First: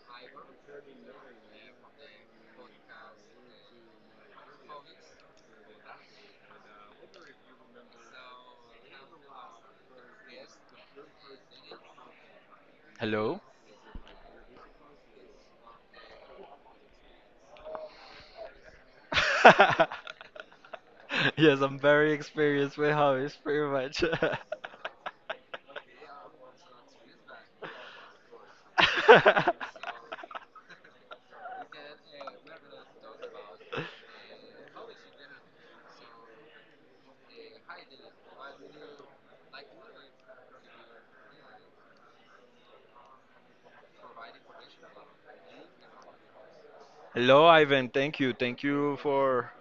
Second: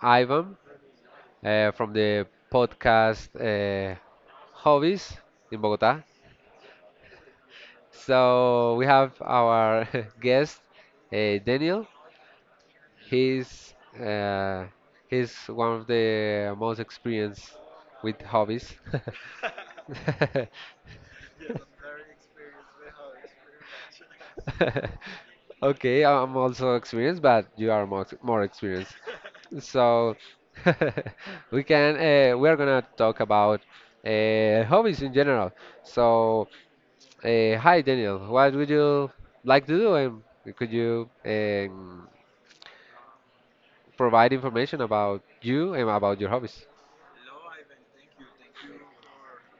Ivan from the podcast Hobbies in Bogota. So we have our guest Daniel. Hello? He's uh, he's one of the most experienced with hobbies. Yes, I'm very experienced with hobbies, pretty much. Okay, I'm also experienced, but you are more experienced. So we can we are gonna talk about hobbies in general. So hi Daniel, what would you like to do, and could you provide information about you and about your hobbies? Hello, Ivan. Thank you. Thank you for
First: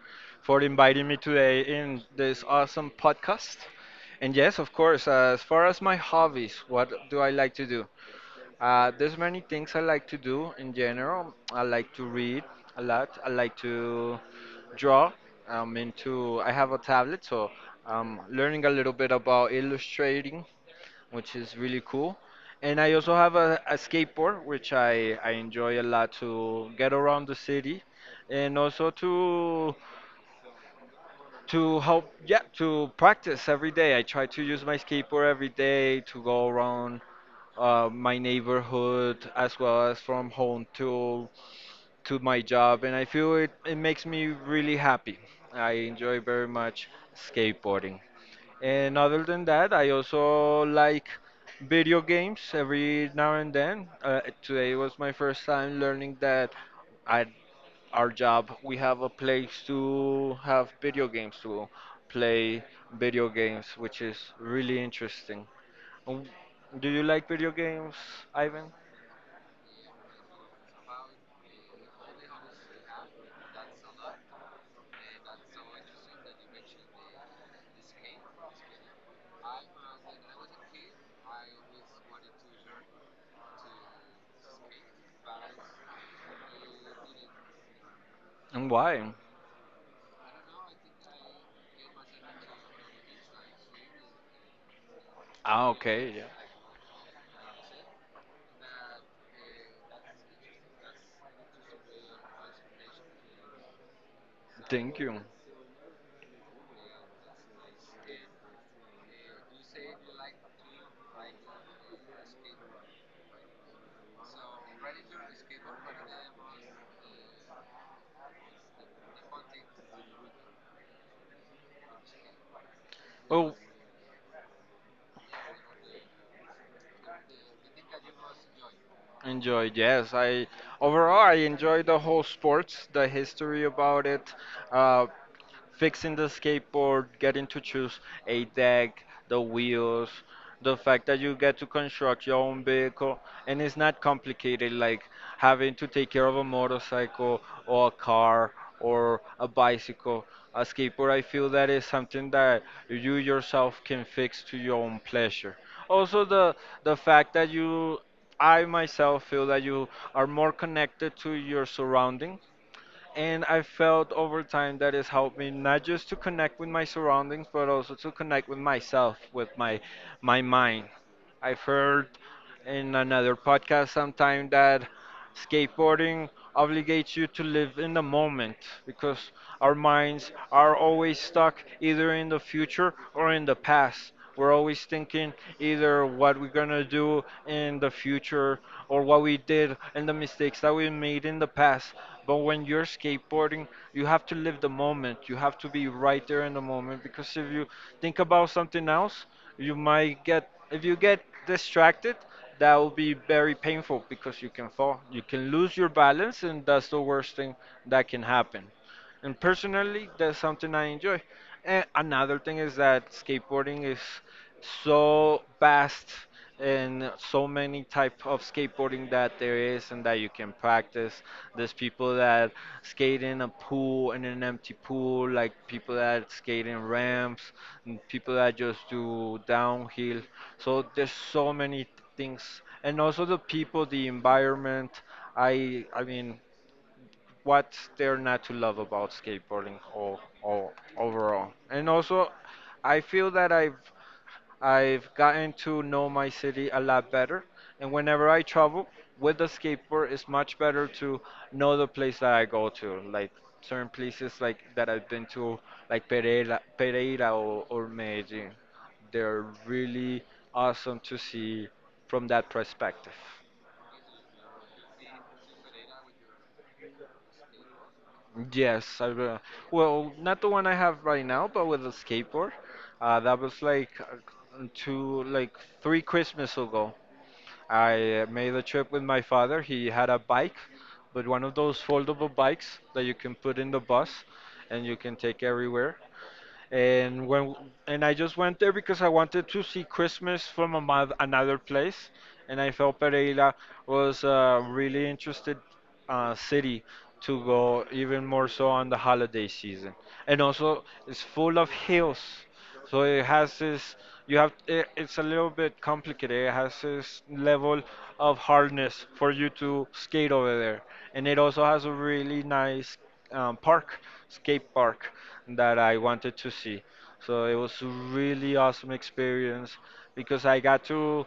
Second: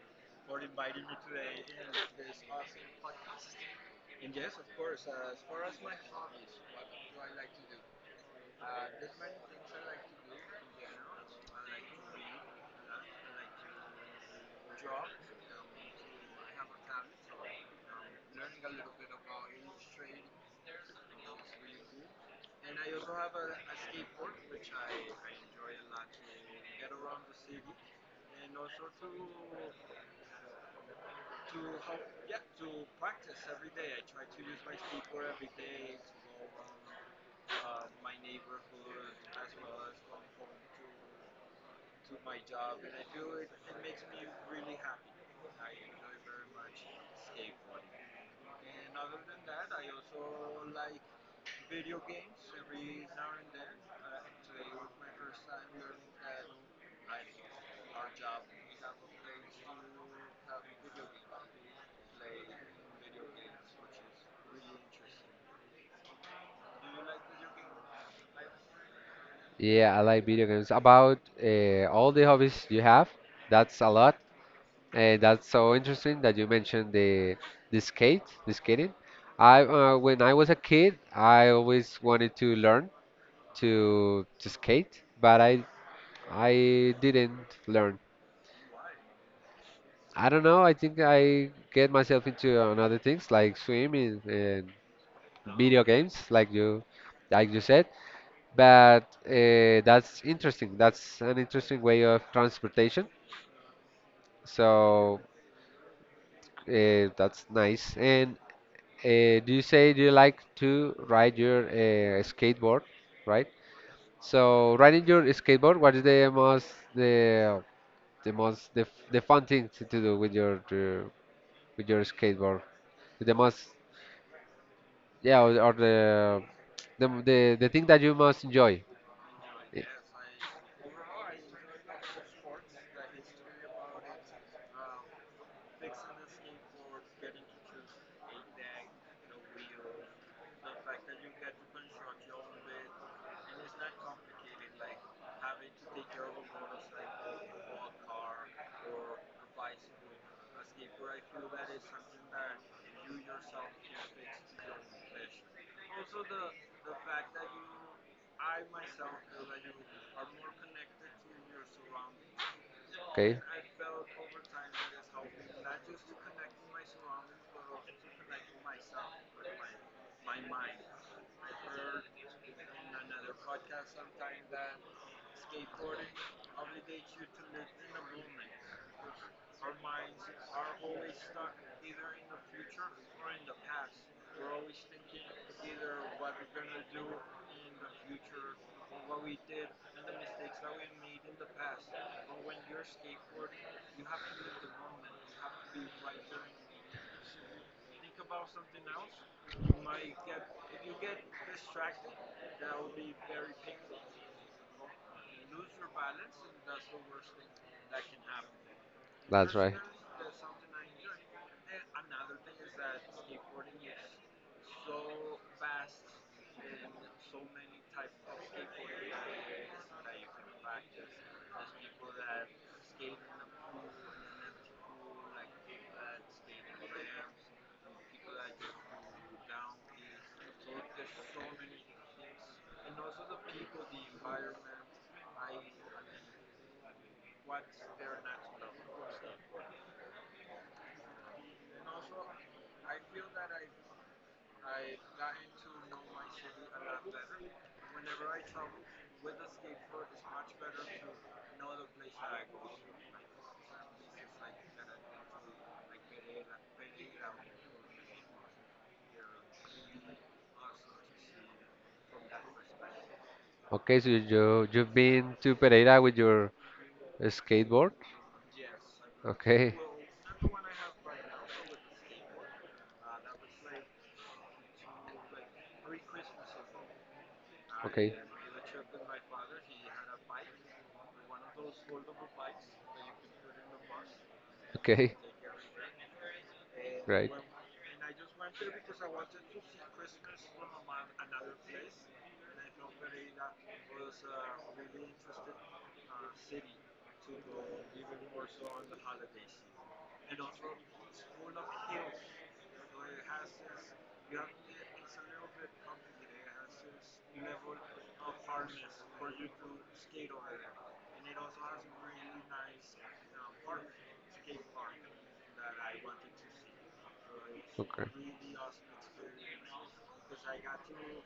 for inviting me today in this awesome podcast. And yes, of course, as far as my hobbies, what do I like to do? There's many things I like to do in general. I like to read a lot. I like to draw. I'm into. I have a tablet, so I'm learning a little bit about illustrating, which is really cool. And I also have a skateboard, which I enjoy a lot to get around the city, and also to help, yeah, to practice every day. I try to use my skateboard every day to go around my neighborhood, as well as from home to my job, and I feel it makes me really happy. I enjoy very much skateboarding. And other than that, I also like video games every now and then. Today was my first time learning that at our job we have a place to have video games to play video games, which is really interesting. Um, Do you like video games, Ivan? Yeah, I like video games. About all the hobbies you have, that's a lot. That's so interesting that you mentioned the skating. I when I was a kid, I always wanted to learn to skate, but I didn't learn. And why? I don't know. I think I get myself into another things like swimming and Ah, video okay. games, Yeah. Like you said. But that's interesting. That's an interesting way of transportation. Thank So you. That's nice. And do you like to ride your skateboard, right? So riding your skateboard, what is the the most the fun thing to do with your skateboard? The Oh, most yeah or the thing that you most enjoy. enjoy. Yes, I overall I enjoyed the whole sports, the history about it. Uh, fixing the skateboard, getting to choose a deck, the wheels, the fact that you get to construct your own vehicle, and it's not complicated like having to take care of a motorcycle or a car or a bicycle. A skateboard, I feel, that is something that you Yeah. yourself can fix to your own pleasure. Also, the fact that you I myself feel that you are more connected to your surroundings, and I felt over time that it's helped me not just to connect with my surroundings, but also to connect with myself, with my my mind. I've heard in another podcast sometime that skateboarding obligates you to live in the moment, because our minds are always stuck either in the future or in the past. We're always thinking either what we're gonna do in the future or what we did and the mistakes that we made in the past. But when you're skateboarding, you have to live the moment. You have to be right there in the moment, because if you think about something else, you might get, if you get distracted, that will be very painful because you can fall, you can lose your balance, and that's the worst thing that can happen. And That's right. personally, that's something I enjoy. And another thing is that skateboarding is so vast, and so many type of skateboarding that there is and that you can practice. There's people that skate in a pool, in an empty pool, like people that skate in ramps, and people that just do downhill. So there's so many things, and also the people, the environment. I mean, what's there not to love about skateboarding, or overall? And also I feel that I've gotten to know my city a lot better, and whenever I travel with the skateboard, it's much better to know the place that I go to. Like certain places like that I've been to, like Pereira or Medellin, they're really awesome to see from that perspective. Okay, so you've been to Pereira with your skateboard. Yes, I Okay, well, not the one I have right now, but with a skateboard. That was like two, like three Christmas ago. okay, I made a trip with my father. He had a bike, but one of those foldable bikes that you can put in the bus and you can okay, take everywhere. And right. when and I just went there because I wanted to see Christmas from a another place, and I felt Pereira was a really interested city to go, even more so on the holiday season, and also it's full of hills, so it has this. You have it, it's a little bit complicated. It has this level of hardness for you to skate over there, and it also has a really nice park, skate park that I wanted to see. So it was a Okay. really awesome experience, because I got to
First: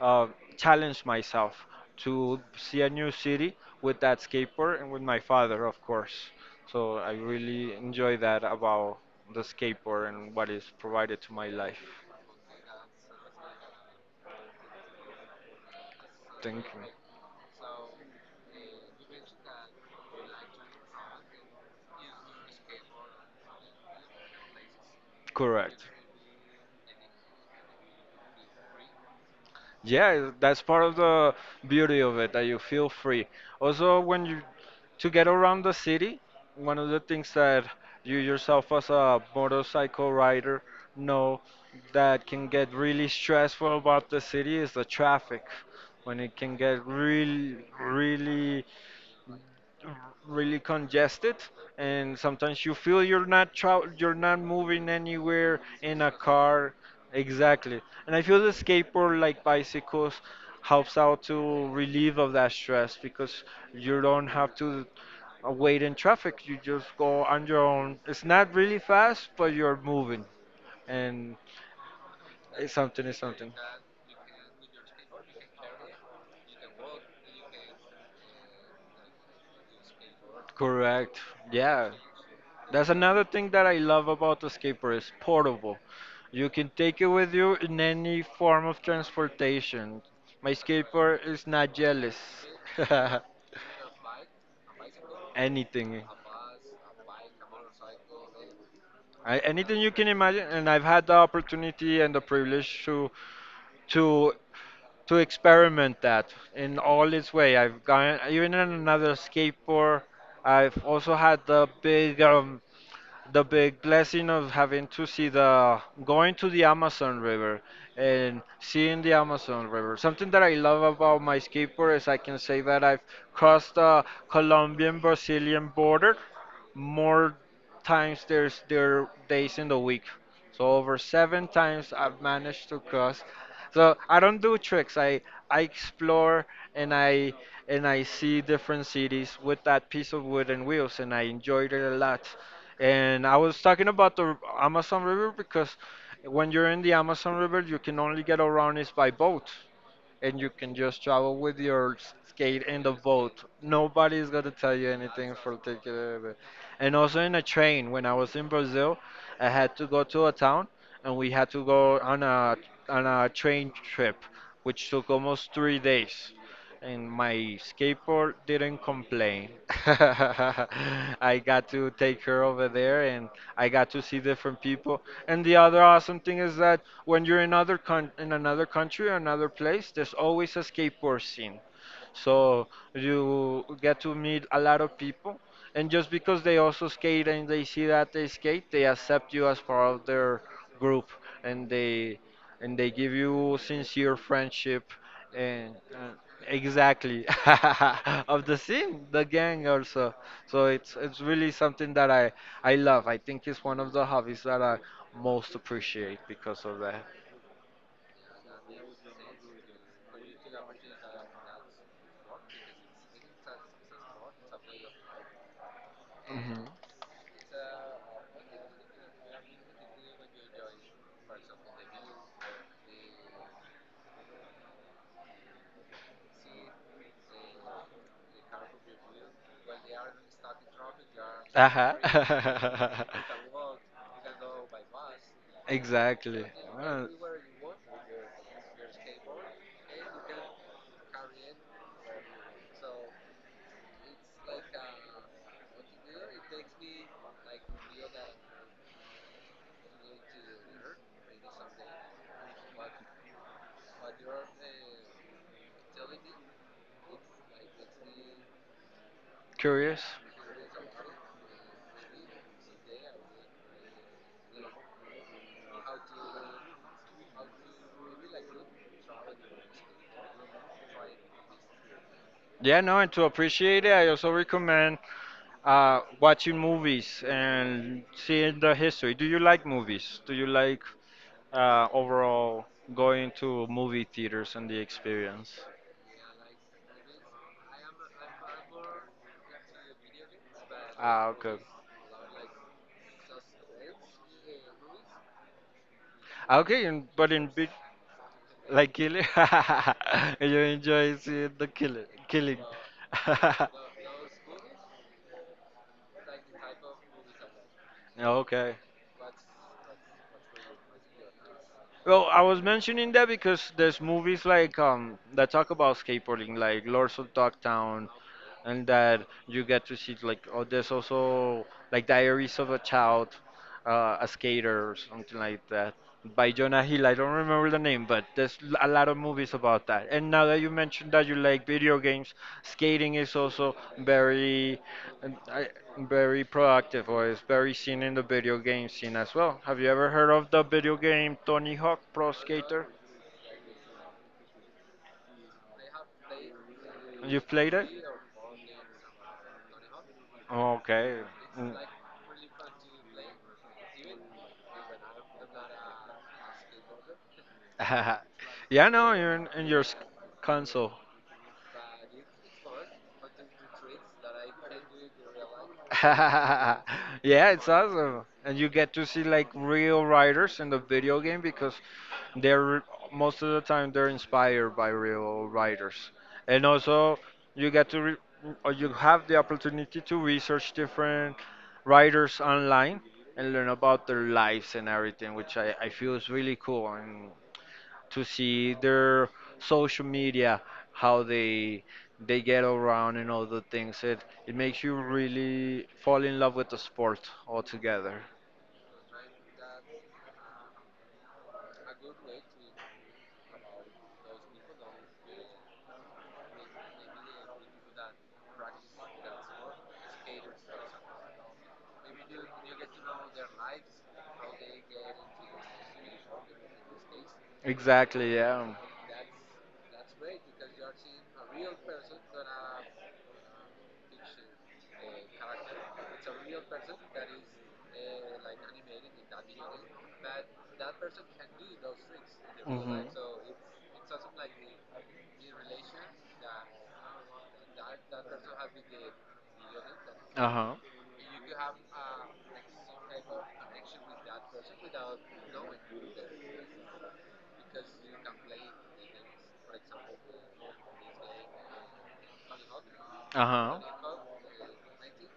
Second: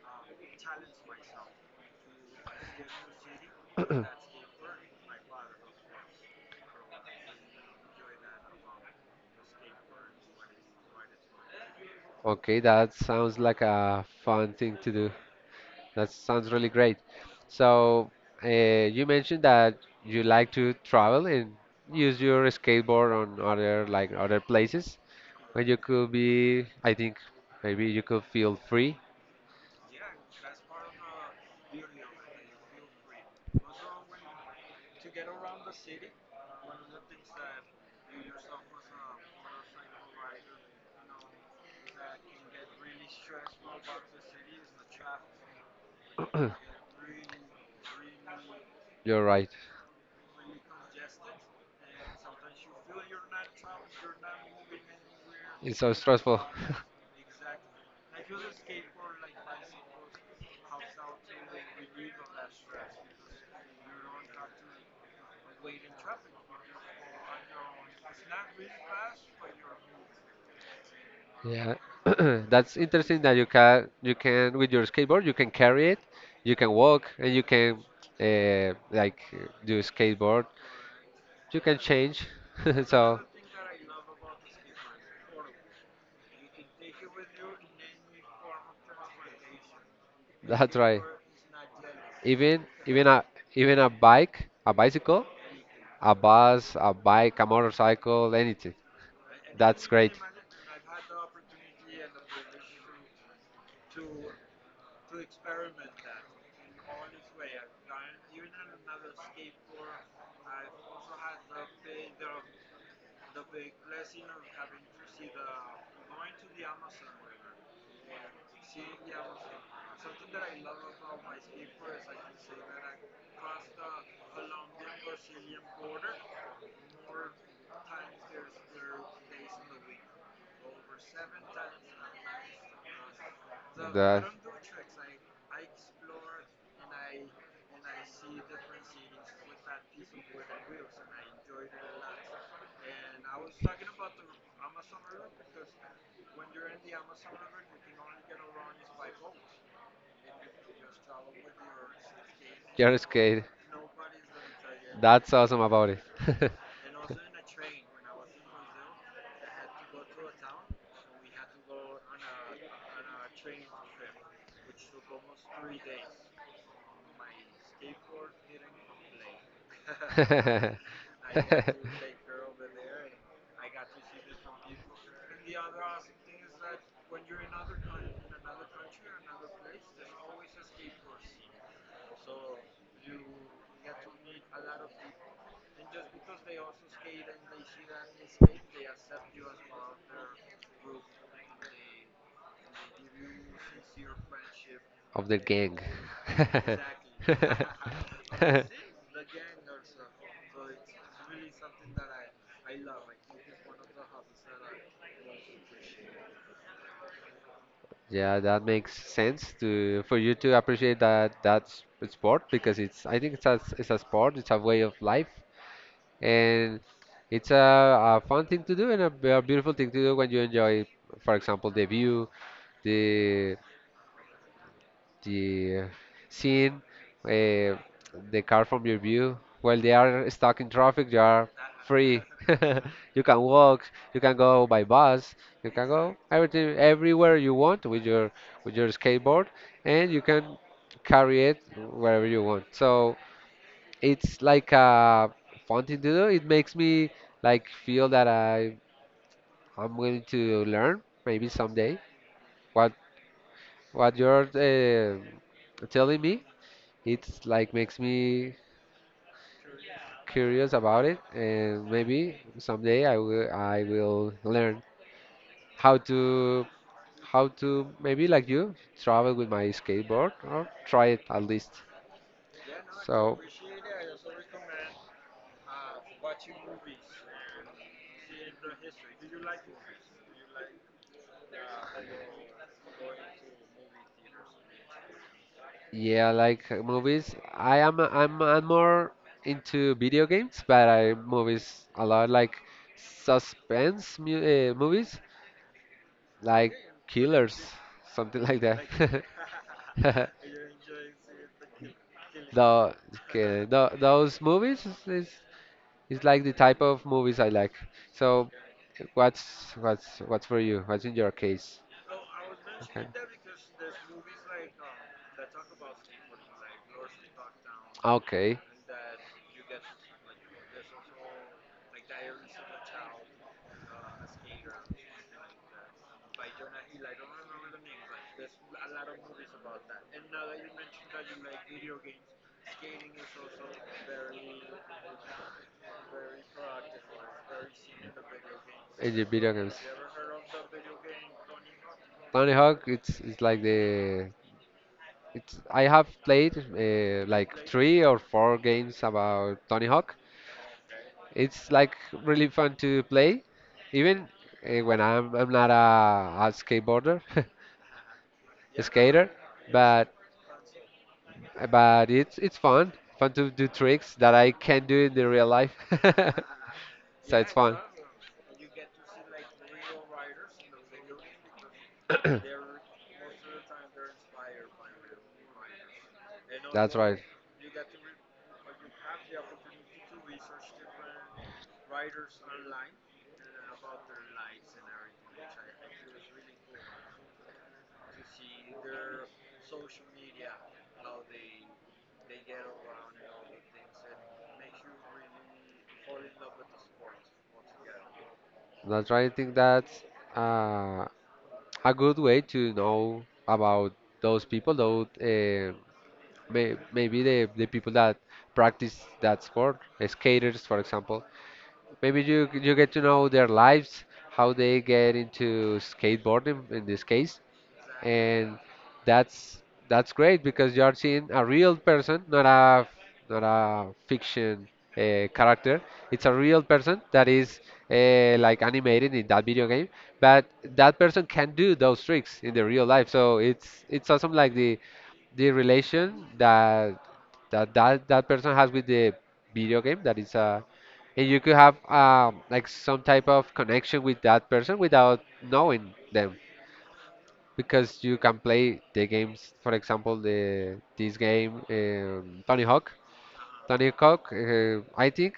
uh, challenge myself to see a new city with that skateboard and with my father, of course. So I really enjoy that about the skateboard and what is provided to my life. Okay, that sounds like a fun thing to do. That sounds Thank really you. great. So, you mentioned that you like to travel and use your skateboard on other places when you Correct. could be, I think maybe you could feel free. Yeah, that's part of the beauty of it, that you feel free. Also, when you to get around the city, one of the things that you yourself as a motorcycle rider know that can get really stressful about the city is the traffic. When it can get really, really You're right. really congested, and sometimes you feel you're not you're not moving anywhere It's so in a stressful. car, exactly. And I feel the skateboard, like bicycles, helps out to relieve of that stress, because you don't have to wait in traffic. You just go on your own. It's not really fast, but you're moving, and Yeah, it's that's something is interesting that you. something Yeah, can you can with your skateboard you can carry it, you can walk and you can do skateboard. correct. You can Yeah. change. That's That's so, another thing that I love about the skateboard. It's portable. You can take it with you in any form of transportation. My that's right. skateboard is not jealous. Even even a even a bike a bicycle, Anything, a bus, a bike, a motorcycle, anything. I, anything That's you can great. imagine, and I've had the opportunity and the privilege to to experiment that in all its way. I've gone even in another skateboard. I've also had the big blessing of having to see the going to the Amazon River and seeing the Amazon River. Something that I love about my skateboard is I can say that I've crossed the Colombian Brazilian border more times there's there days in the week. So over seven times I've managed to cross. So I That. don't do tricks. I explore, and I and I see different cities with that piece of wooden wheels, and I enjoyed it a lot. And I was talking about the Amazon River because when you're in the Amazon River, you can only get around it by boat, and you can just travel with your skate in the You're scared. boat. Nobody's gonna tell you That's anything for awesome about taking it. it away. And also in a train, when I was in Brazil, I had to go to a town, and we had to go on a train trip, which took almost 3 days. And my skateboard didn't complain. I got to take her over there, and I got to see different people. And the other awesome thing is that when you're in other in another country or another place, there's always a skateboard scene. So you get to meet a lot of people. And just because they also skate and they see that they skate, they accept you as part of their group, and they and they give you sincere friendship. Of the And gang. Exactly. Of the scene, the gang also. So it's really something that I love. I think it's one of the hobbies that I most appreciate because of that. Yeah, that makes sense to for you to appreciate that sport because it's I think it's it's a sport, it's a way of life, Hmm. and it's a fun thing to do and a beautiful thing to do when you enjoy, for example, the view, the the seeing uh, the car from your view. While they are stuck in traffic, you are Uh-huh. free. You can walk, you can go by bus, you can go Exactly. everything Well, everywhere you want with your skateboard, and you can carry it wherever you want. So it's like a fun thing to do. It makes me like feel that I'm willing to learn maybe someday. What what you're telling me it's like makes me curious. curious about it, and maybe someday I will learn how to how to maybe like you travel with my skateboard or try it at least. Yeah, no, and to So appreciate it, I also recommend watching movies and seeing the history. Do you like movies? Do you like overall going to movie theaters and the experience? yeah, like movies. I am I'm more into video games, but I Ah, okay. movies a lot like suspense mu movies, Ah, like okay, and, but in killers, big, something like like that. killing, you enjoy seeing the killing, killing. The those movies is like the type of movies I like. So, Okay. What's for you? What's in your case? Well, I was Okay. mentioning that because there's movies like that talk about skateboarding, like Lords of Dogtown, Okay. and that you get to see like, oh, there's also like Diaries of a Child, a skater or something like that, by Jonah Hill. I don't remember the name, but there's a lot of movies about that. And now that you mentioned that you like video games, skating is also very, uh, I- very productive or is very seen in the video game scene In the as video well. games. Have you ever heard of the video game Tony Hawk Pro Tony Hawk, Skater? It's like the it's I have played You've like played it? three or four games about Tony Hawk. Okay. It's Mm. like really fun to play, even when I'm not a skateboarder, a Yeah, no, skater, you're in your but. console. But it's fun, fun to do tricks that I can't do in the real life. So Yeah, it's it's fun. awesome. And you get to see like real writers in the video game, because they're most of the time they're inspired by real writers. And That's right. also you get to or you have the opportunity to research different writers online and learn about their lives and everything, which I feel is really cool. And to see their social media, how they get around and all the things. It makes you really fall in love with the sport altogether. That's right. I think that's uh, a good way to know about those people, though maybe the people that practice that sport, skaters, for example. Maybe you get to know their lives, how they get into skateboarding in this case, Exactly, and yeah. that's that's great because you are seeing a real person, not a fiction character. It's a real person that is animated in that video game, but that person can do those tricks in the real Mhm. life. So it's awesome like the relation that person has with the video game that is a, Uh-huh. and you could have like some type of connection with that person without knowing them because you can play the games, for example the this game Tony Hawk Uh-huh. Tony Hawk. I think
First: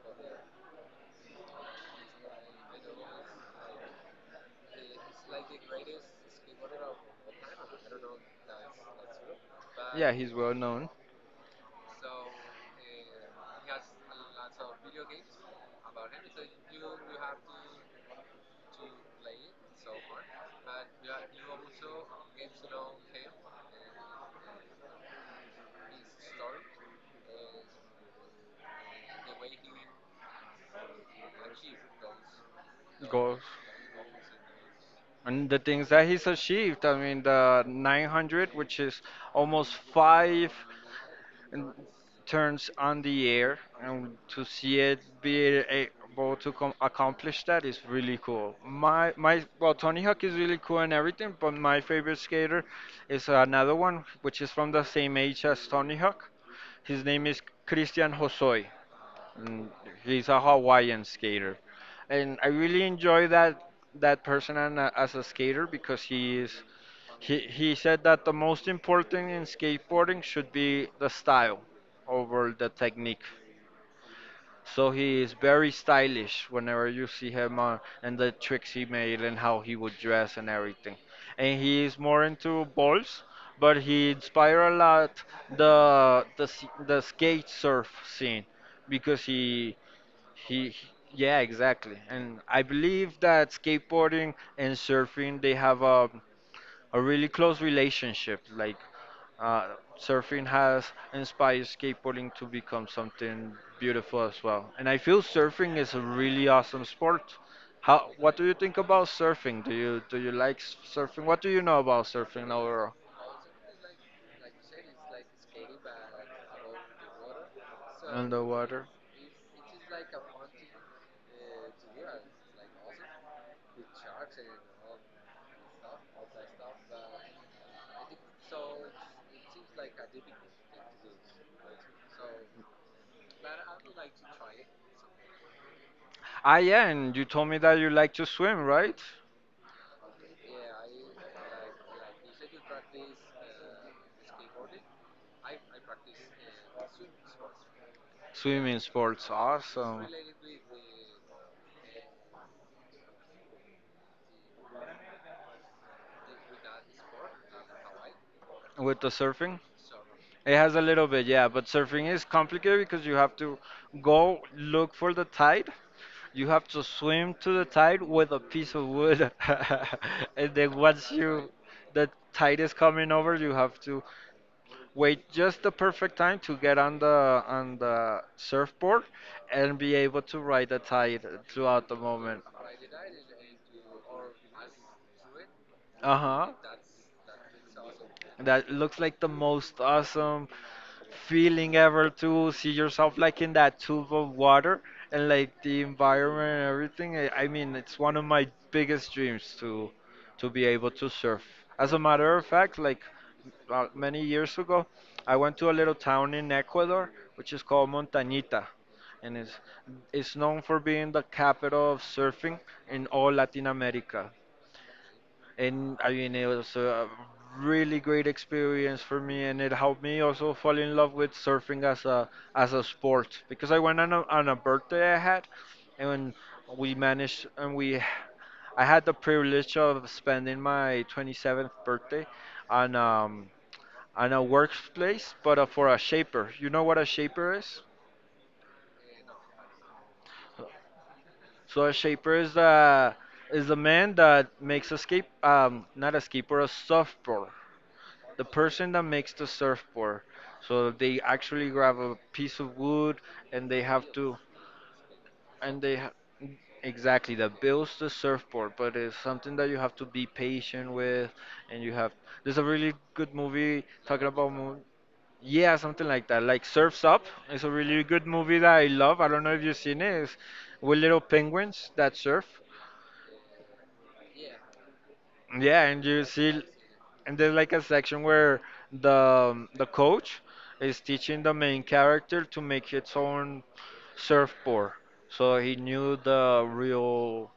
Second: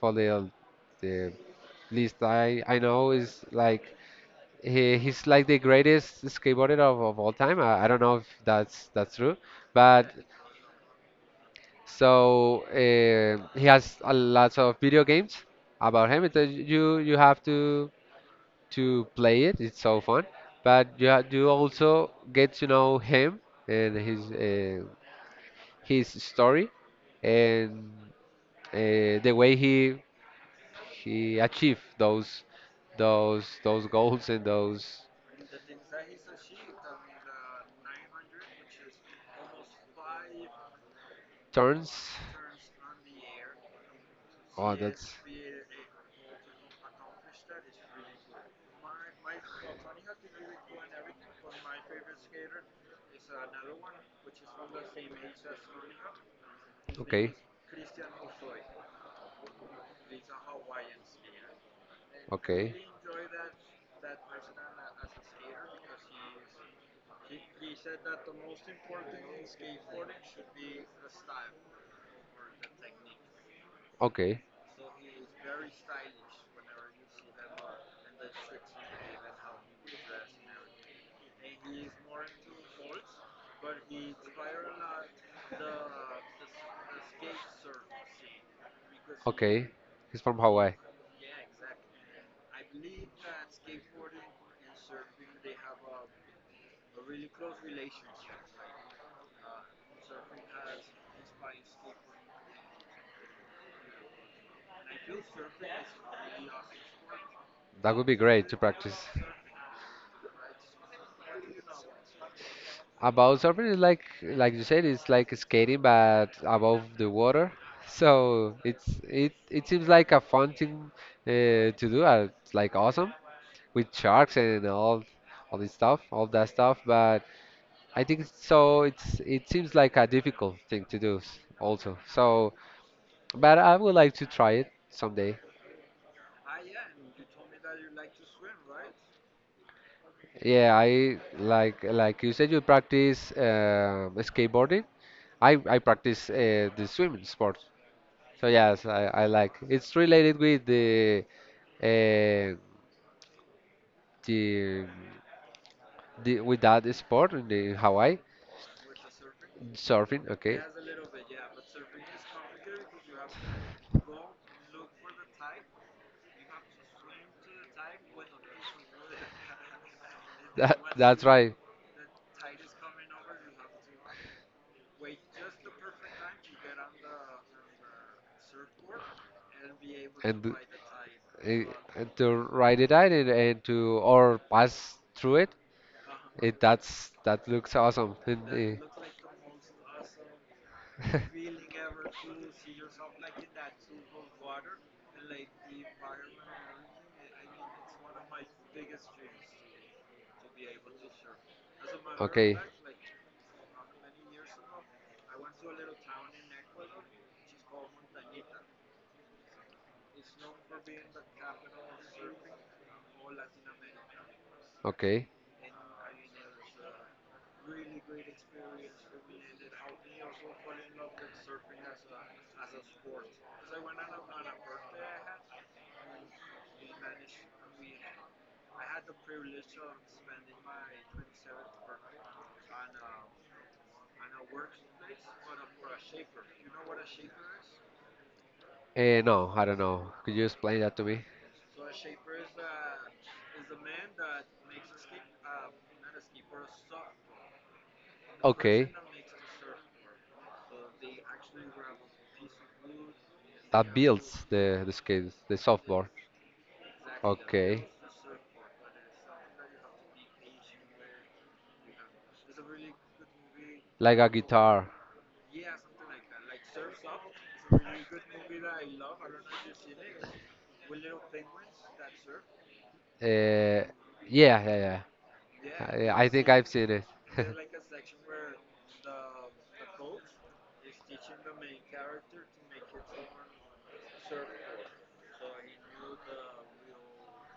for the least I know is like he, he's like the greatest skateboarder of all time. I don't know if that's that's true but, Yeah, he's well known. so he has a lots of video games about him. It, you you have to play it. It's so fun. But you also get to know him and his story and the way he achieved those Golf. those those goals and those And the things that he's achieved, I mean, the 900, which is almost five and turns. turns on the air, and to Oh, see it that's be able to accomplish that is really cool. Well, Tony Hawk is really cool and everything, but my favorite skater is another one, which is from the same age as Tony Hawk. His name okay. is Christian Hosoi and he's a Hawaiian skater, and I Okay. really enjoy that person and, as a skater because he he said that the most important in skateboarding should be the style over the technique. Okay. So he is very stylish whenever you see him, and the tricks he made and how he would dress and everything. And he is more into balls, but he inspired a lot the skate surf scene because He's from Hawaii. he, yeah, exactly. And I believe that skateboarding and surfing, they have a really close relationship. Like uh, surfing has inspired skateboarding to become something beautiful as well. And I feel surfing is a really awesome sport. That would be What do great you to think about practice. surfing? Do you like surfing? What do you know about surfing overall? About surfing is like you said, it's like skating but above the water. So it's Underwater. it seems like a fun thing to do. It's like awesome with sharks and all this stuff, all that stuff. But I think It's it seems like a difficult thing to do also. So, but I would like to try it someday. Ah, yeah, and you told me that you like to swim, right? Yeah, I like you said you practice skateboarding. I practice the swimming sport. So Swimming yes, I sports, like. It's awesome. related with the uh, the, the with that sport in the Hawaii With the surfing? surfing. It Okay. has a little bit, yeah, but surfing is complicated because you have to go look for the tide. You have to swim to the tide with a piece of wood. And then That once that's you right. the tide is coming over, you have to wait just the perfect time to get on the surfboard and be able to And to, ride the tide throughout the uh, and to moment. ride it out and to or pass through it. Uh huh. It that's that looks awesome. And, That eh, looks like the most awesome feeling ever, to see yourself like in that tube of water and like the environment and everything. I mean, it's one of my biggest dreams to be able to surf. As a matter of okay, fact, like many years ago, I went to a little town in Ecuador which is called Montañita, and it's known for being the capital of surfing in all Latin America. okay. And I mean it was a really great experience for me, and it helped me also fall in love with surfing as a sport because I went on on a birthday I had, and we managed, and we I had the privilege of spending my 27th birthday on on a workplace, but for a shaper. You know what a shaper is? Eh, no, I don't know. Could you explain that to me? So a shaper is the man that makes a skate not a skateboard, a surfboard. The Okay, person that makes the surfboard. So they actually grab a piece of wood, and they that have to builds the skate, the and they software. ha- exactly, that Okay, builds the surfboard, but it's something that you have to be patient with, and you have there's a really good movie like talking a about guitar. yeah, something like that. Like Surfs Up. It's a really good movie that I love. I don't know if you've seen it. It's with little penguins that surf. Uh, yeah, yeah, Yeah, and yeah. You I think see, I've seen it. and there's like a section where the coach is teaching the main character to make its own surfboard. So he knew the real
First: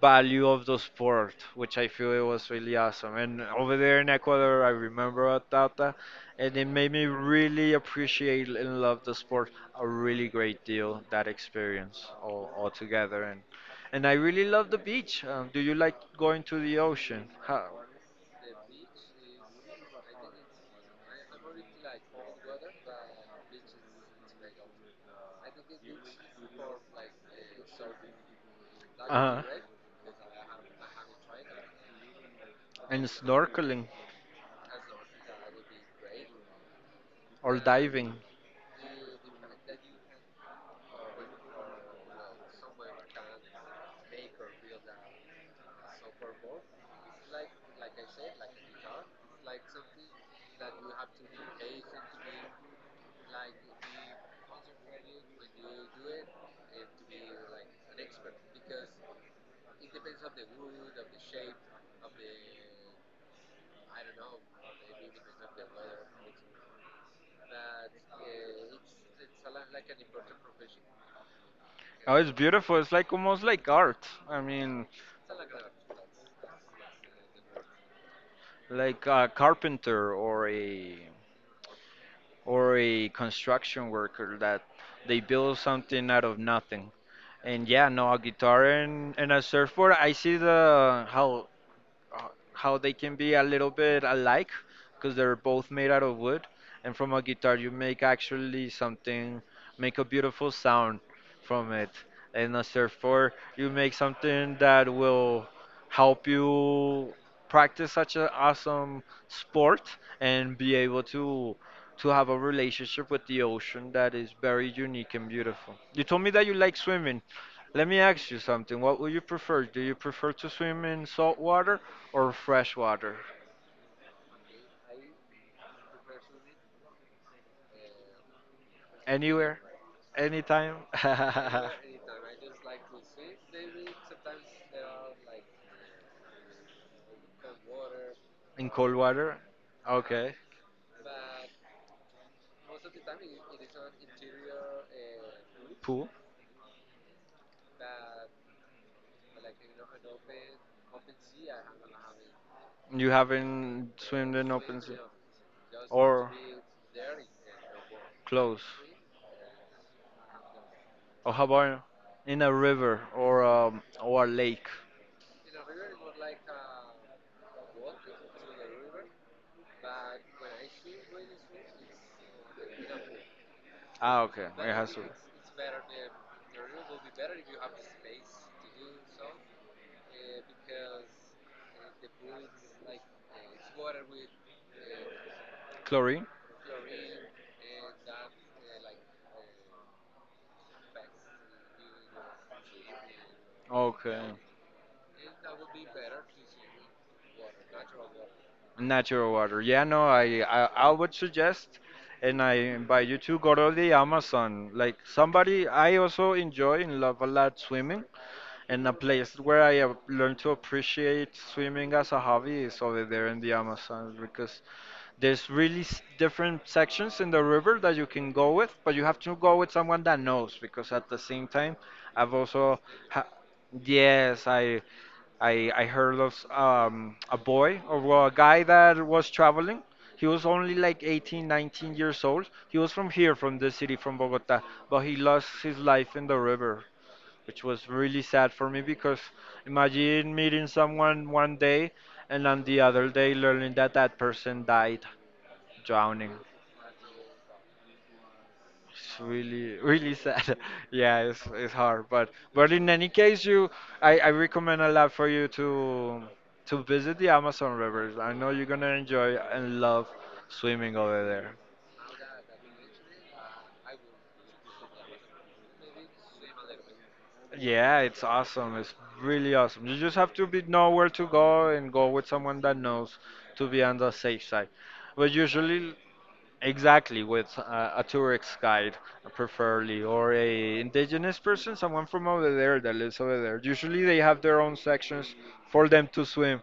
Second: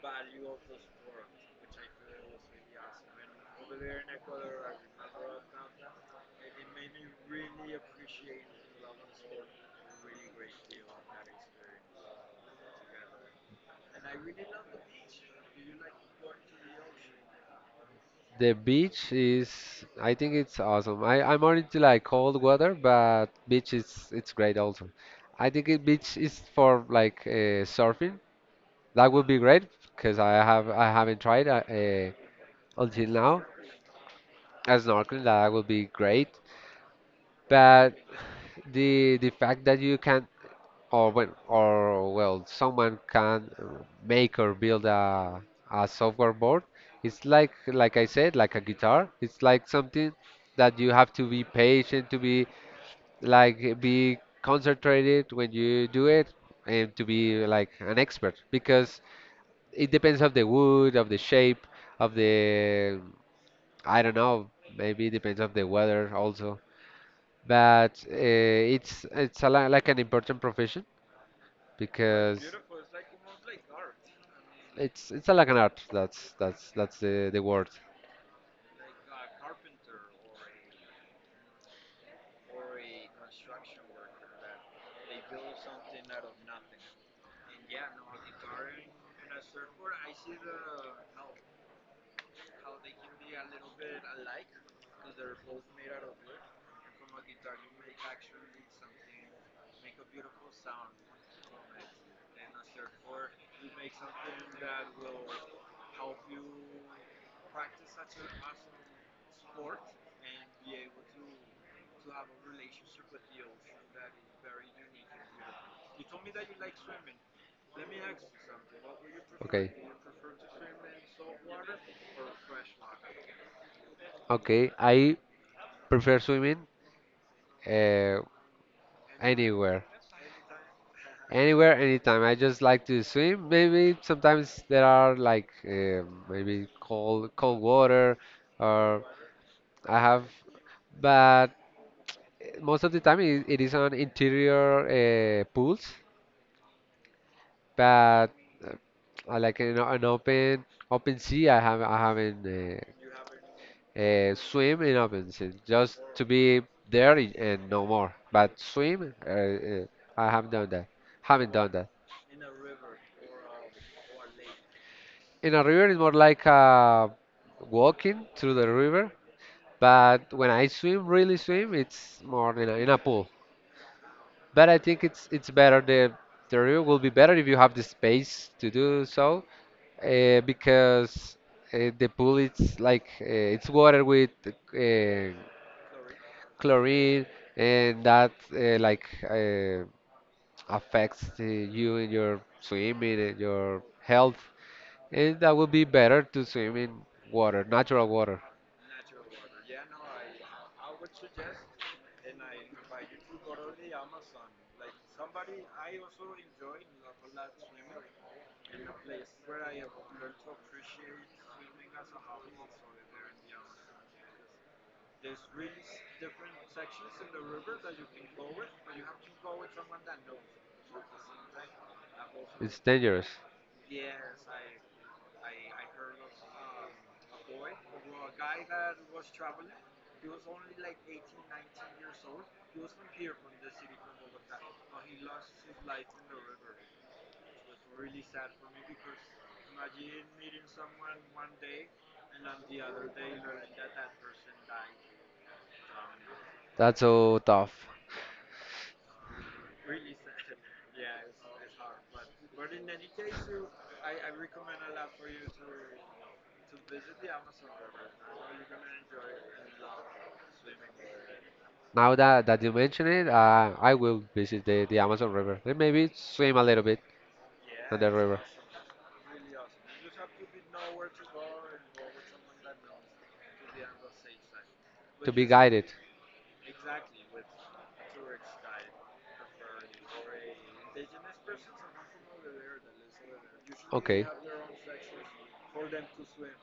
value of the sport, which I feel it was really awesome. And over there in Ecuador, I remember at Tata, and it made me really appreciate and love the sport a really great deal. That experience all together, and I really love the beach. Do you like going to the ocean? How? The beach I think is, it's I think really it's awesome. I'm more into like like all cold together. weather, but And this beach is, is it's great also. I I think think it's it, beach is good for for like surfing. surfing. That's That would be Uh-huh. great correct. because I haven't tried And until now. snorkeling As snorkeling, that would be great. or But diving. The fact that you can or when or well someone can make or build a software board, it's like I said, like a guitar. It's like something that you have to be patient to be like be concentrated when you do it, and to be like an expert because it depends of the wood, of the shape, of the I don't know, maybe it depends of the weather also but it's like an important profession Oh, it's because beautiful. It's like almost like art. I mean, like an art. That's that's the word. like a carpenter or a construction worker that they build something out of nothing. And yeah, no, a guitar and a surfboard. I see the how, uh, how they can be a little bit alike because they're both made out of wood, and from a guitar you make actually something, make a beautiful sound from it, and a surfboard you make something that will help you practice such an awesome sport and be able to have a relationship with the ocean that is very unique and beautiful. You told me that you like swimming. Let me ask you something. What would you prefer? Okay. Do you prefer to swim in salt water or fresh water? Okay, I prefer swimming uh, Anywhere? anywhere, Anytime? anywhere, anytime. I just like to swim. Maybe sometimes there are like maybe cold, cold water, In cold or water? I have, Okay. but most of the time it is on interior pools, Pool? but uh, I like an open open sea, I haven't You haven't swimmed in open swim in sea? open sea just to Or be there and no more. But close? swim, I haven't done that. Or how Haven't done about that. in a river or a lake? In a river, it's more like walking through the river. But when I swim, really swim, it's more in in a pool. Ah, okay. But It I has to. think it's better the river will be better if you have the space to do so. Because the pool it's like it's water with Chlorine? chlorine and that affects you in your swimming and your Okay. health, and that would be better to swim in water natural water. Natural water. Yeah, no, I would suggest, and I invite you to go to the Amazon. Like somebody, I also enjoy and love a lot swimming, and a place where I have learned to appreciate swimming as a hobby is over there in the Amazon because there's really different sections in the river that you can go with, but you have to go with someone that knows because at the same time, I've also It's ha dangerous. yes, I heard of a boy, or well, a guy that was traveling. He was only like 18, 19 years old. He was from here, from the city, from Bogota, but he lost his life in the river, which was really sad for me because imagine meeting someone one day and on the other day learning that that person died drowning. That's so tough. It's really, really sad. Yeah, it's hard, but in any case, you, I recommend a lot for you to visit the Amazon rivers. I know you're gonna enjoy and love swimming over there. Now that, that you mention it, I will visit the Amazon River and maybe swim a little bit Yeah, on the it's river. awesome. It's really awesome. You just have to be know where to go and go with someone that knows to be on the safe side. But To be guided. usually, exactly, with a tourist guide, preferably, or a indigenous person, someone from over there that lives over there. Usually, they Okay. have their own sections for them to swim,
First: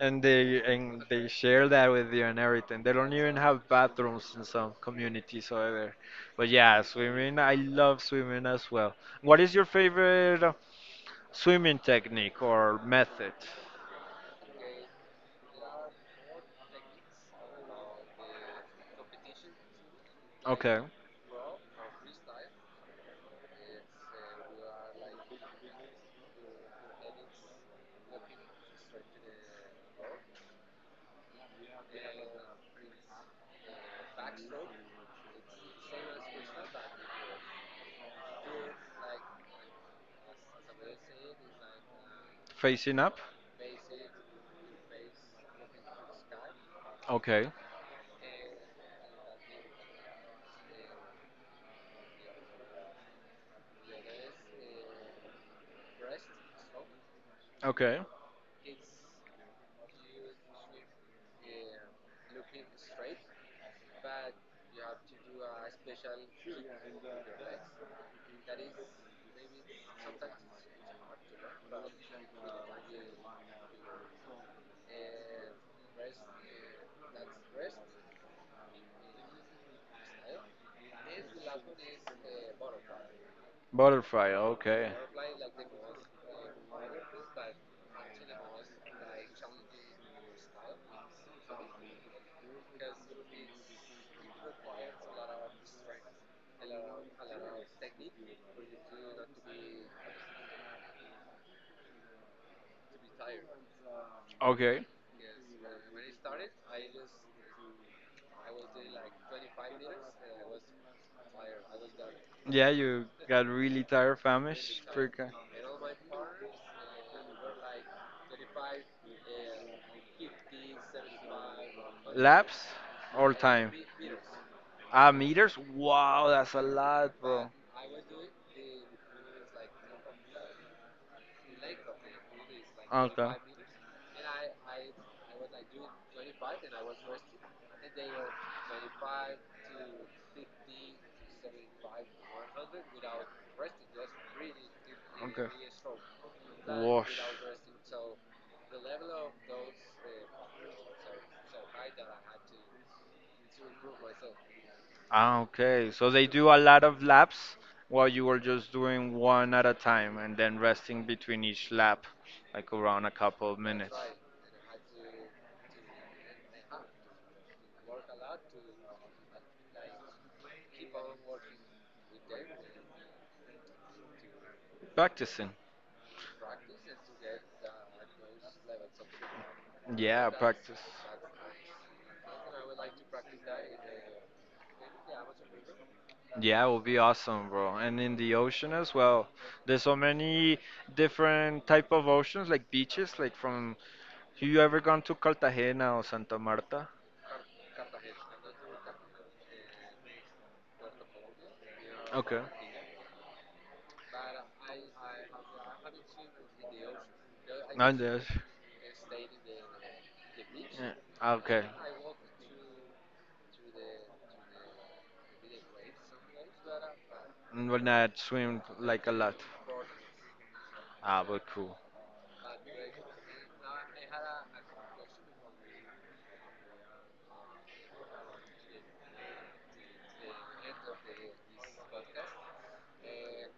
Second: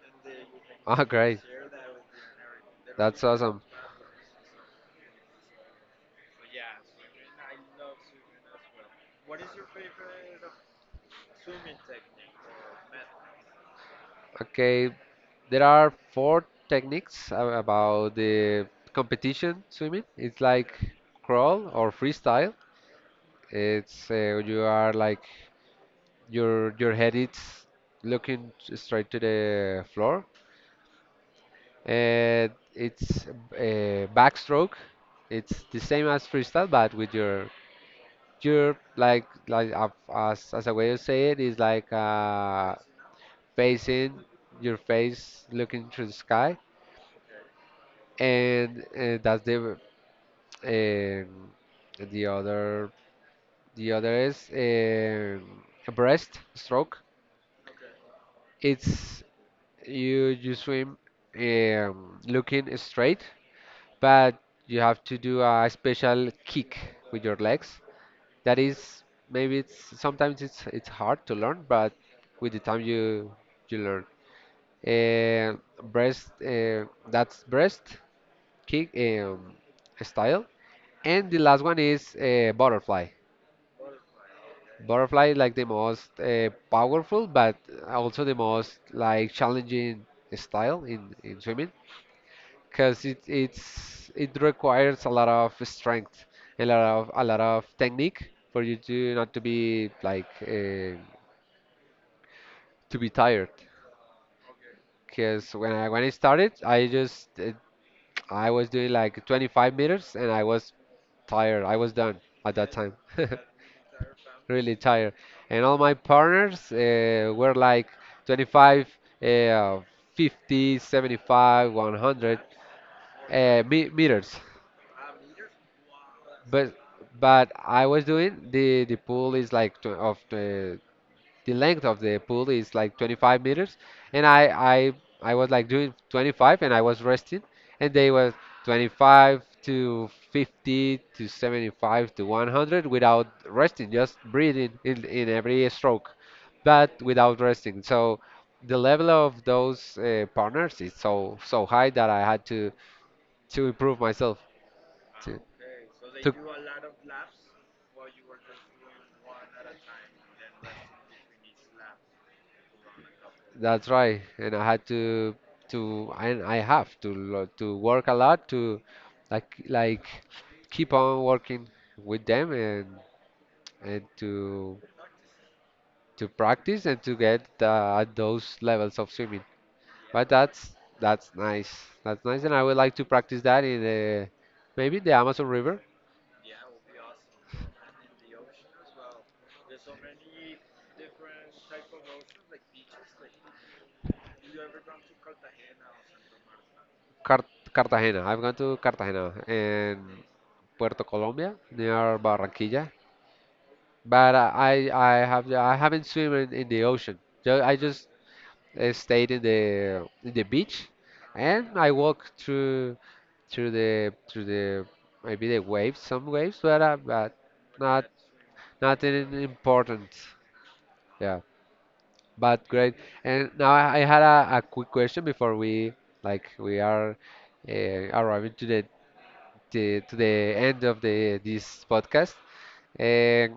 and they and Ah, they great. share that with you and everything. They don't That's even awesome. have bathrooms in some communities over there. But yeah, swimming, I love swimming as well. What is your favorite swimming technique or method? Okay, there are four techniques about the competition swimming. It's like Okay, crawl or freestyle. It's you are like. Your head is looking straight to the floor. And it's a backstroke. It's the same as freestyle, but with your like as a way to say it is like facing up. facing your face looking through the sky, Okay, and that's um, the other the other is breaststroke. okay. It's you you swim looking straight, but you have to do a special kick with your legs. That is maybe it's sometimes it's hard to learn, but with the time you learn. Uh, breast That's breast kick style, and the last one is butterfly. Butterfly, okay. Butterfly is like the most powerful, but also the most like challenging style in swimming because it it requires a lot of strength, a lot of technique for you to not to be like to be tired. Okay. Because when I started, I just I was doing like 25 meters and I was tired. I was done at Yeah, that time. you got really tired, Really famished, tired. pretty. And all my partners were like 25, uh, 50, 75, 100 Laps all time. me meters. Ah, meters? Wow, that's a But lot, bro. but I was doing the pool is like tw of the length of the pool is like Okay. 25 meters, and I I was like doing 25 and I was resting, and they were 25 to 50 to 75 to 100 without resting, just breathing in Okay. every stroke, but Wash. without resting. So the level of those partners is so high that I had to improve myself to Ah, okay. So they to do a lot of laps while you were just doing one at a time and then resting between each lap, like around a couple of that's minutes. right, and I had to and I have to work a lot to like keep on working with them and and to Practicing. to practice and to get at those levels of swimming. But Yeah, that's practice. that's nice. That's nice, and I would like to practice that in the maybe the Amazon River, Yeah, it would be awesome, bro. And in the ocean as well. There's so many different type of oceans, like beaches. Like from, have you ever gone to Cartagena or Santa Marta? Car Cartagena. I've gone to Cartagena and Puerto Colombia near Okay. Barranquilla. But I haven't swim in the ocean. I And just there's, stayed in the beach, yeah, okay. and I walk through through the maybe the waves, some waves, but Well, not not swim like a nothing lot. important. Ah, Yeah, but cool. but great. And now I had a quick question before we like we are arriving to the to the end of the this podcast. Eh,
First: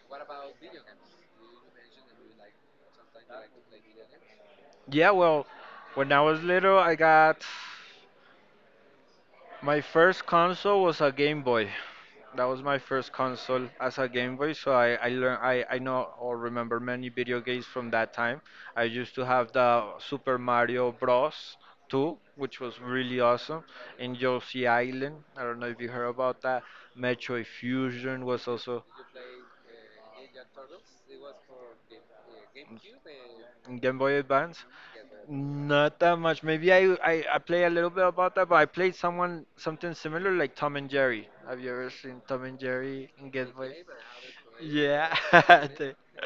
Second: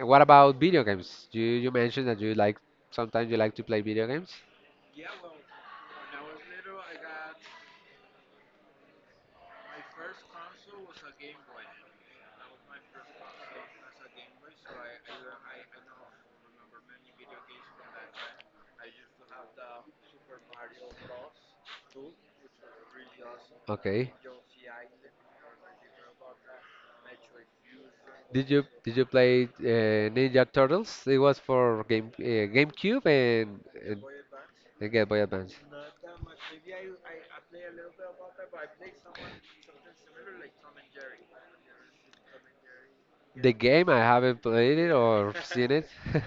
what about video games? You mentioned that you like sometimes you like to play video games. Yeah, well, when I was little, I got my first console was a Game Boy. That was my first console as a Game Boy, so I learn I know or remember many video games from that time. I used to have the Super Mario Bros. 2, which was really awesome, Okay. in Yoshi Island. I don't know if you heard about that. Metroid Fusion Did was you also did you play Ninja Turtles? It was for Game GameCube and, in Game and Boy Advance. and Game Boy Advance. Not that much. Maybe I I play a little bit about that, but I played someone something similar like Tom and Jerry. Have you ever seen Tom and Jerry and The Get Boy? game I haven't played it Yeah, or seen it. they-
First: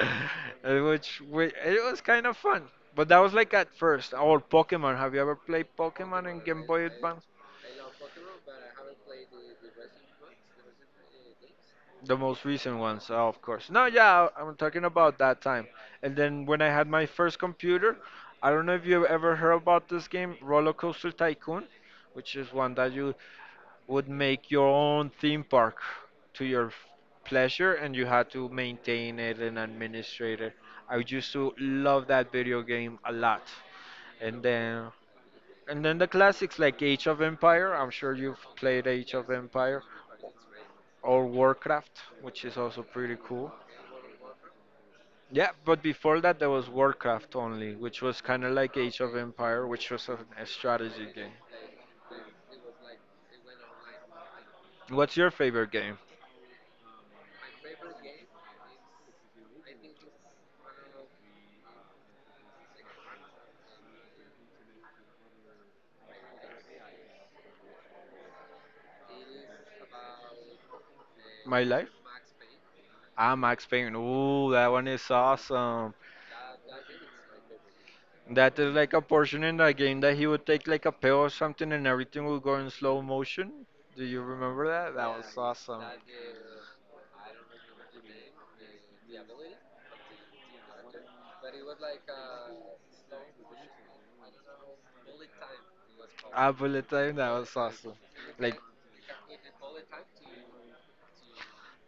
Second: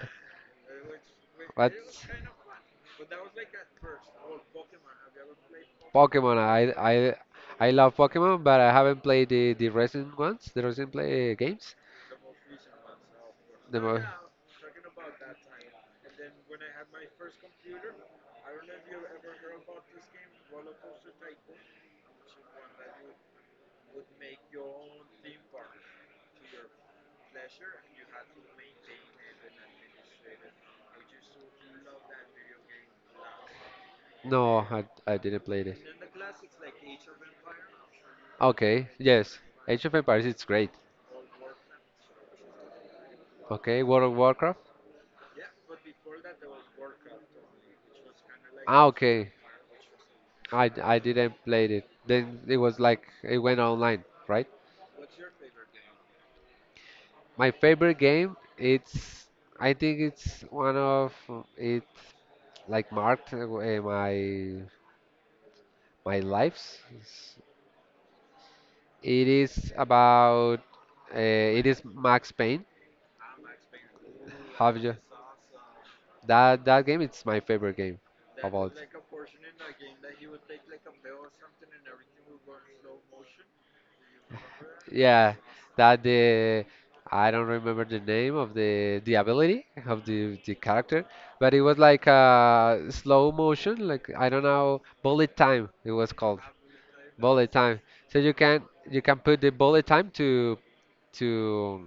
which we, What? it was kind of fun, but that was like at first. Or Pokemon. Have you ever played Pokemon Pokemon. and Game I Boy I Advance? I love Pokemon, but I haven't played the recent ones, the recent play games. The most recent ones, oh, of course. The No, mo- yeah, I'm talking about that time. And then when I had my first computer, I don't know if you ever heard about this game, Roller Coaster Tycoon, which is one that you would make your own theme park to your pleasure, and you had to maintain it and administrate it. I used to love that video game a lot. And No, I then I didn't play it. and then the classics like Age of Empire, I'm sure you've played Okay, Age of yes, Empire Age of Empires it's great. or Warcraft, which is also pretty cool. Okay, World of Warcraft. Yeah, but before that there was Warcraft only, which was kind of like Ah, Age of okay. Empire, which was a I strategy game. didn't play it. Then it was like it went online, right? What's your favorite game? My favorite game, it's I think it's one of it like marked my life's. It is about My it is life? Max Payne. Ah, Max Payne. Ooh, that Have one you is awesome. that that game? It's my favorite game That about. is like a portion in that game that he would take like a pill or something and everything would go in slow motion. Do you remember that? That Yeah, was awesome. that the I don't remember the name of the ability of the character, but it was like a slow motion, like I don't know, bullet time it was called Ah, bullet time, that bullet was time. awesome. So Like, you can put the bullet time to to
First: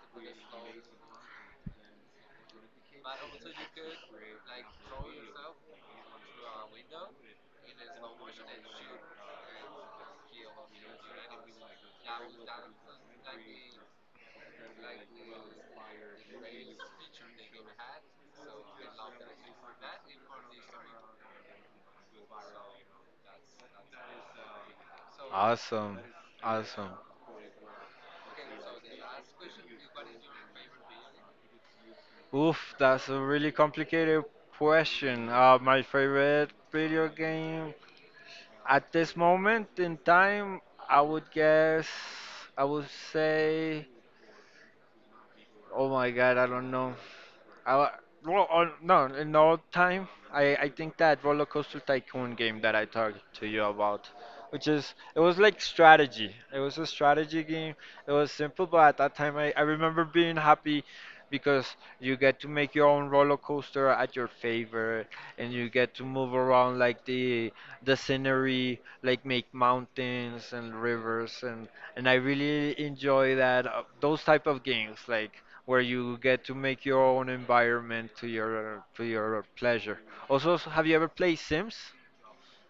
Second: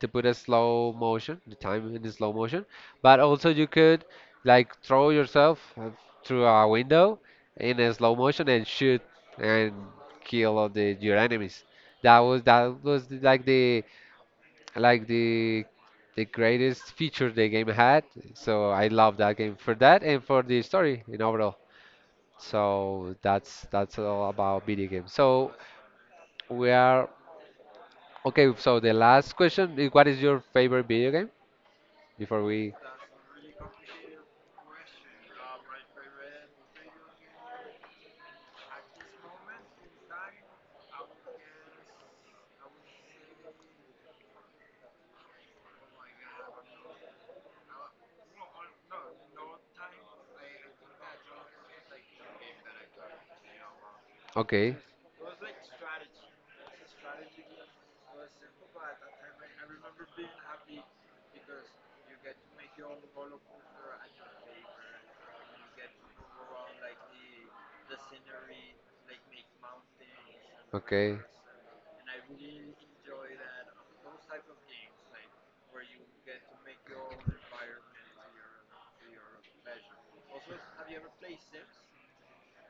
put a slow motion, the time in the slow motion. But also you could like throw yourself through a window in a slow motion and shoot and kill all the your enemies. Like the the greatest feature the game had. So I love that game for that and for the story in overall. So that's all about video games. So awesome. we Awesome. are okay. So the last question is, what is your favorite video game? Before we Oof, that's a really complicated question. My favorite video game at this moment in time, I would guess, I would say. Oh my God, I don't know. I, wa- well, on, no, in all time, I think that Roller Coaster Tycoon game that I talked to you about, which okay, is, it was like strategy. It was a strategy game. It was simple, but at that time I remember being happy because you get to make your own roller coaster at your favor, and you get to move around like the scenery, like make mountains and okay. rivers and I really enjoy that, those type of games like where you get to make your own environment to your pleasure. Also, have you ever played Sims?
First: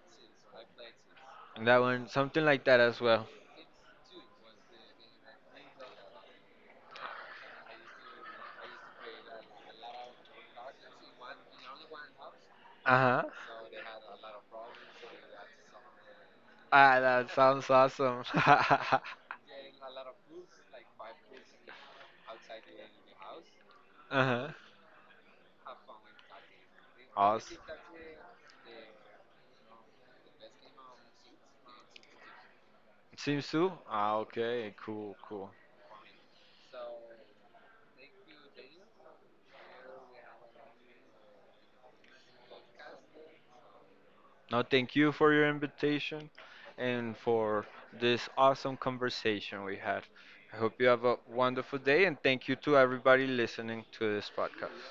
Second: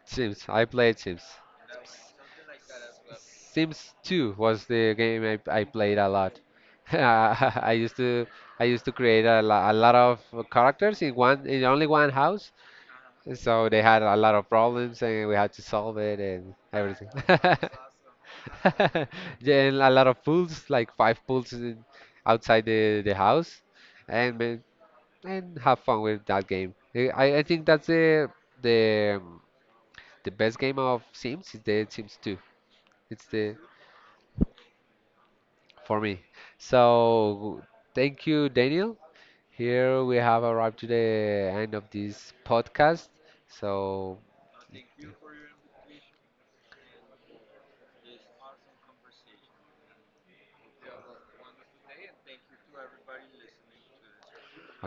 Sims. I played Sims. That one, something like that as well. Sims 2 was the game I played a lot. I used to I used to create a, a lot of characters in one in only one house, Uh-huh. so they had a lot of problems and we had to solve it and Ah, everything. that sounds awesome. Yeah, and a lot of pools, like five pools outside the house, and Uh-huh. ma- and have fun with that game. I Awesome. think that's the the um, the best game of Sims is the Sims 2. It's Sims the 2? Ah, okay, cool, cool. for me. So thank you, Daniel. Here we have arrived to the end of this podcast. So Now, thank you for your invitation and for this awesome conversation we had. I hope you have a wonderful day, and thank you to everybody listening to this podcast.